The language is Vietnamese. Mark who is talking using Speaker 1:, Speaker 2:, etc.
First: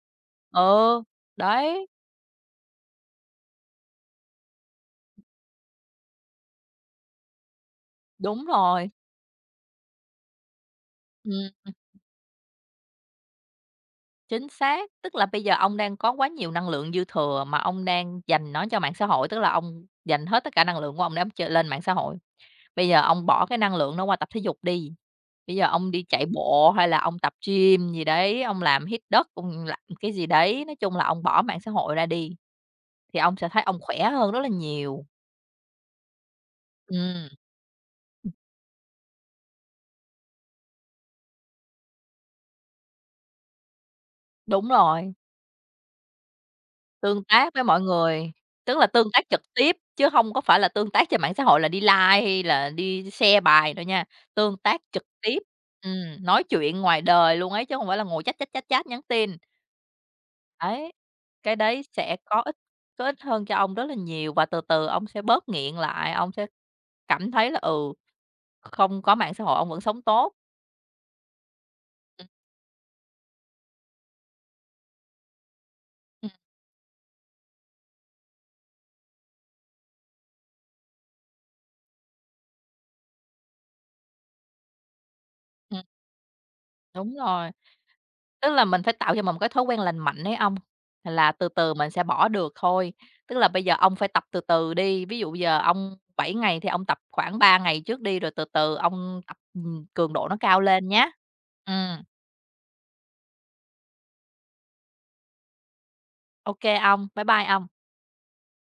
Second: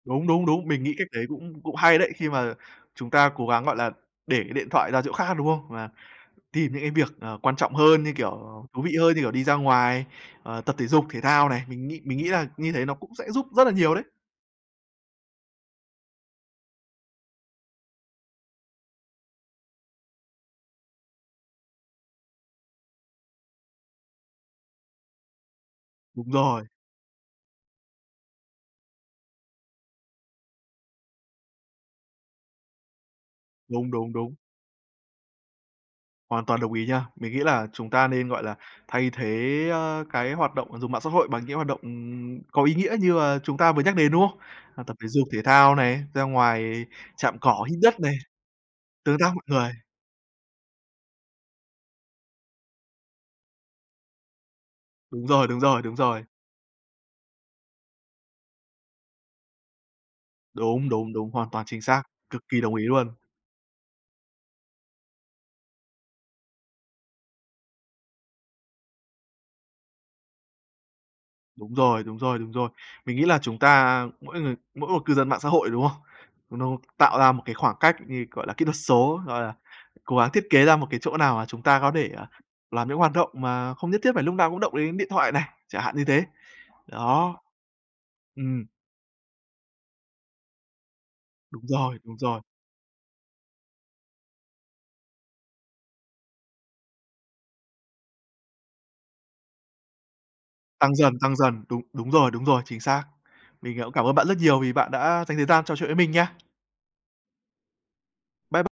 Speaker 1: Đúng, đúng, đúng, mình nghĩ
Speaker 2: Ờ.
Speaker 1: cách đấy cũng cũng
Speaker 2: Đấy.
Speaker 1: hay đấy. Khi mà chúng ta cố gắng, gọi là, để cái điện thoại ra chỗ khác, đúng không? Và tìm những cái việc, à, quan trọng hơn như, kiểu,
Speaker 2: Đúng
Speaker 1: ờ, thú
Speaker 2: rồi.
Speaker 1: vị hơn như, kiểu, đi ra ngoài, à, tập thể dục, thể
Speaker 2: Ừm,
Speaker 1: thao này,
Speaker 2: ừm.
Speaker 1: mình nghĩ mình nghĩ là như thế nó cũng sẽ giúp rất là nhiều đấy.
Speaker 2: Chính xác. Tức là bây giờ ông đang có quá nhiều năng lượng dư thừa mà ông đang dành nó cho mạng xã hội, tức là ông dành hết tất cả năng lượng của ông để ông chơi lên mạng xã hội. Bây giờ ông bỏ cái năng lượng nó qua tập thể dục đi, bây giờ ông đi chạy
Speaker 1: Đúng rồi.
Speaker 2: bộ hay là ông tập gym gì đấy, ông làm hít đất, ông làm cái gì đấy. Nói chung là ông bỏ mạng xã hội ra đi, thì ông sẽ thấy ông
Speaker 1: Đúng,
Speaker 2: khỏe
Speaker 1: đúng,
Speaker 2: hơn
Speaker 1: đúng.
Speaker 2: rất là nhiều.
Speaker 1: Hoàn toàn đồng ý nha.
Speaker 2: Ừm,
Speaker 1: Mình nghĩ là chúng ta nên,
Speaker 2: ừm.
Speaker 1: gọi là, thay thế, a, cái hoạt động dùng mạng xã hội bằng những hoạt động, ừm, có ý nghĩa như là chúng ta vừa nhắc đến, đúng không?
Speaker 2: Đúng
Speaker 1: Hoặc tập thể
Speaker 2: rồi.
Speaker 1: dục, thể thao này, ra ngoài
Speaker 2: Tương
Speaker 1: chạm
Speaker 2: tác với
Speaker 1: cỏ, hít
Speaker 2: mọi
Speaker 1: đất này,
Speaker 2: người, tức là tương
Speaker 1: tương
Speaker 2: tác
Speaker 1: tác
Speaker 2: trực
Speaker 1: mọi người.
Speaker 2: tiếp, chứ hông có phải là tương tác trên mạng xã hội là đi like hay là đi share bài đâu nha, tương tác trực
Speaker 1: Đúng
Speaker 2: tiếp,
Speaker 1: rồi, đúng rồi, đúng rồi.
Speaker 2: ừm, nói chuyện ngoài đời luôn ấy, chứ hông phải là ngồi chat, chat, chat, chat, nhắn tin.
Speaker 1: Đúng,
Speaker 2: Ấy,
Speaker 1: đúng, đúng, hoàn
Speaker 2: cái
Speaker 1: toàn
Speaker 2: đấy
Speaker 1: chính xác,
Speaker 2: sẽ có
Speaker 1: cực
Speaker 2: ích
Speaker 1: kỳ đồng ý
Speaker 2: có
Speaker 1: luôn.
Speaker 2: ích hơn cho ông rất là nhiều và từ từ ông sẽ bớt nghiện lại, ông sẽ cảm thấy là, ừ, không có mạng xã hội ông vẫn sống tốt.
Speaker 1: Đúng rồi, đúng rồi, đúng rồi. Mình nghĩ là chúng ta, mỗi người mỗi một cư dân mạng xã hội, đúng không?
Speaker 2: Ừm.
Speaker 1: Nó nó tạo ra một cái khoảng cách như, gọi là, kỹ thuật số, gọi là, cố gắng thiết kế ra một cái chỗ nào mà chúng ta có thể, à, làm những hoạt động mà không nhất thiết phải lúc nào cũng động đến điện thoại này,
Speaker 2: Ừm.
Speaker 1: chẳng hạn như thế.
Speaker 2: Đúng
Speaker 1: Đó.
Speaker 2: rồi. Tức
Speaker 1: Ừm.
Speaker 2: là mình phải tạo cho mình một cái thói quen lành mạnh ấy ông, là từ
Speaker 1: Đúng
Speaker 2: từ mình
Speaker 1: rồi,
Speaker 2: sẽ
Speaker 1: đúng
Speaker 2: bỏ
Speaker 1: rồi.
Speaker 2: được thôi. Tức là bây giờ ông phải tập từ từ đi, ví dụ giờ ông 7 ngày thì ông tập khoảng 3 ngày trước đi, rồi từ từ ông tập, ừm, cường độ nó cao lên
Speaker 1: Tăng
Speaker 2: nhá.
Speaker 1: dần, tăng dần. Đúng
Speaker 2: Ừm.
Speaker 1: đúng rồi, đúng rồi, chính xác. Mình cũng cảm ơn bạn rất nhiều vì bạn đã dành thời gian trò chuyện với mình nha.
Speaker 2: OK, ông. Bye bye ông.
Speaker 1: Bye b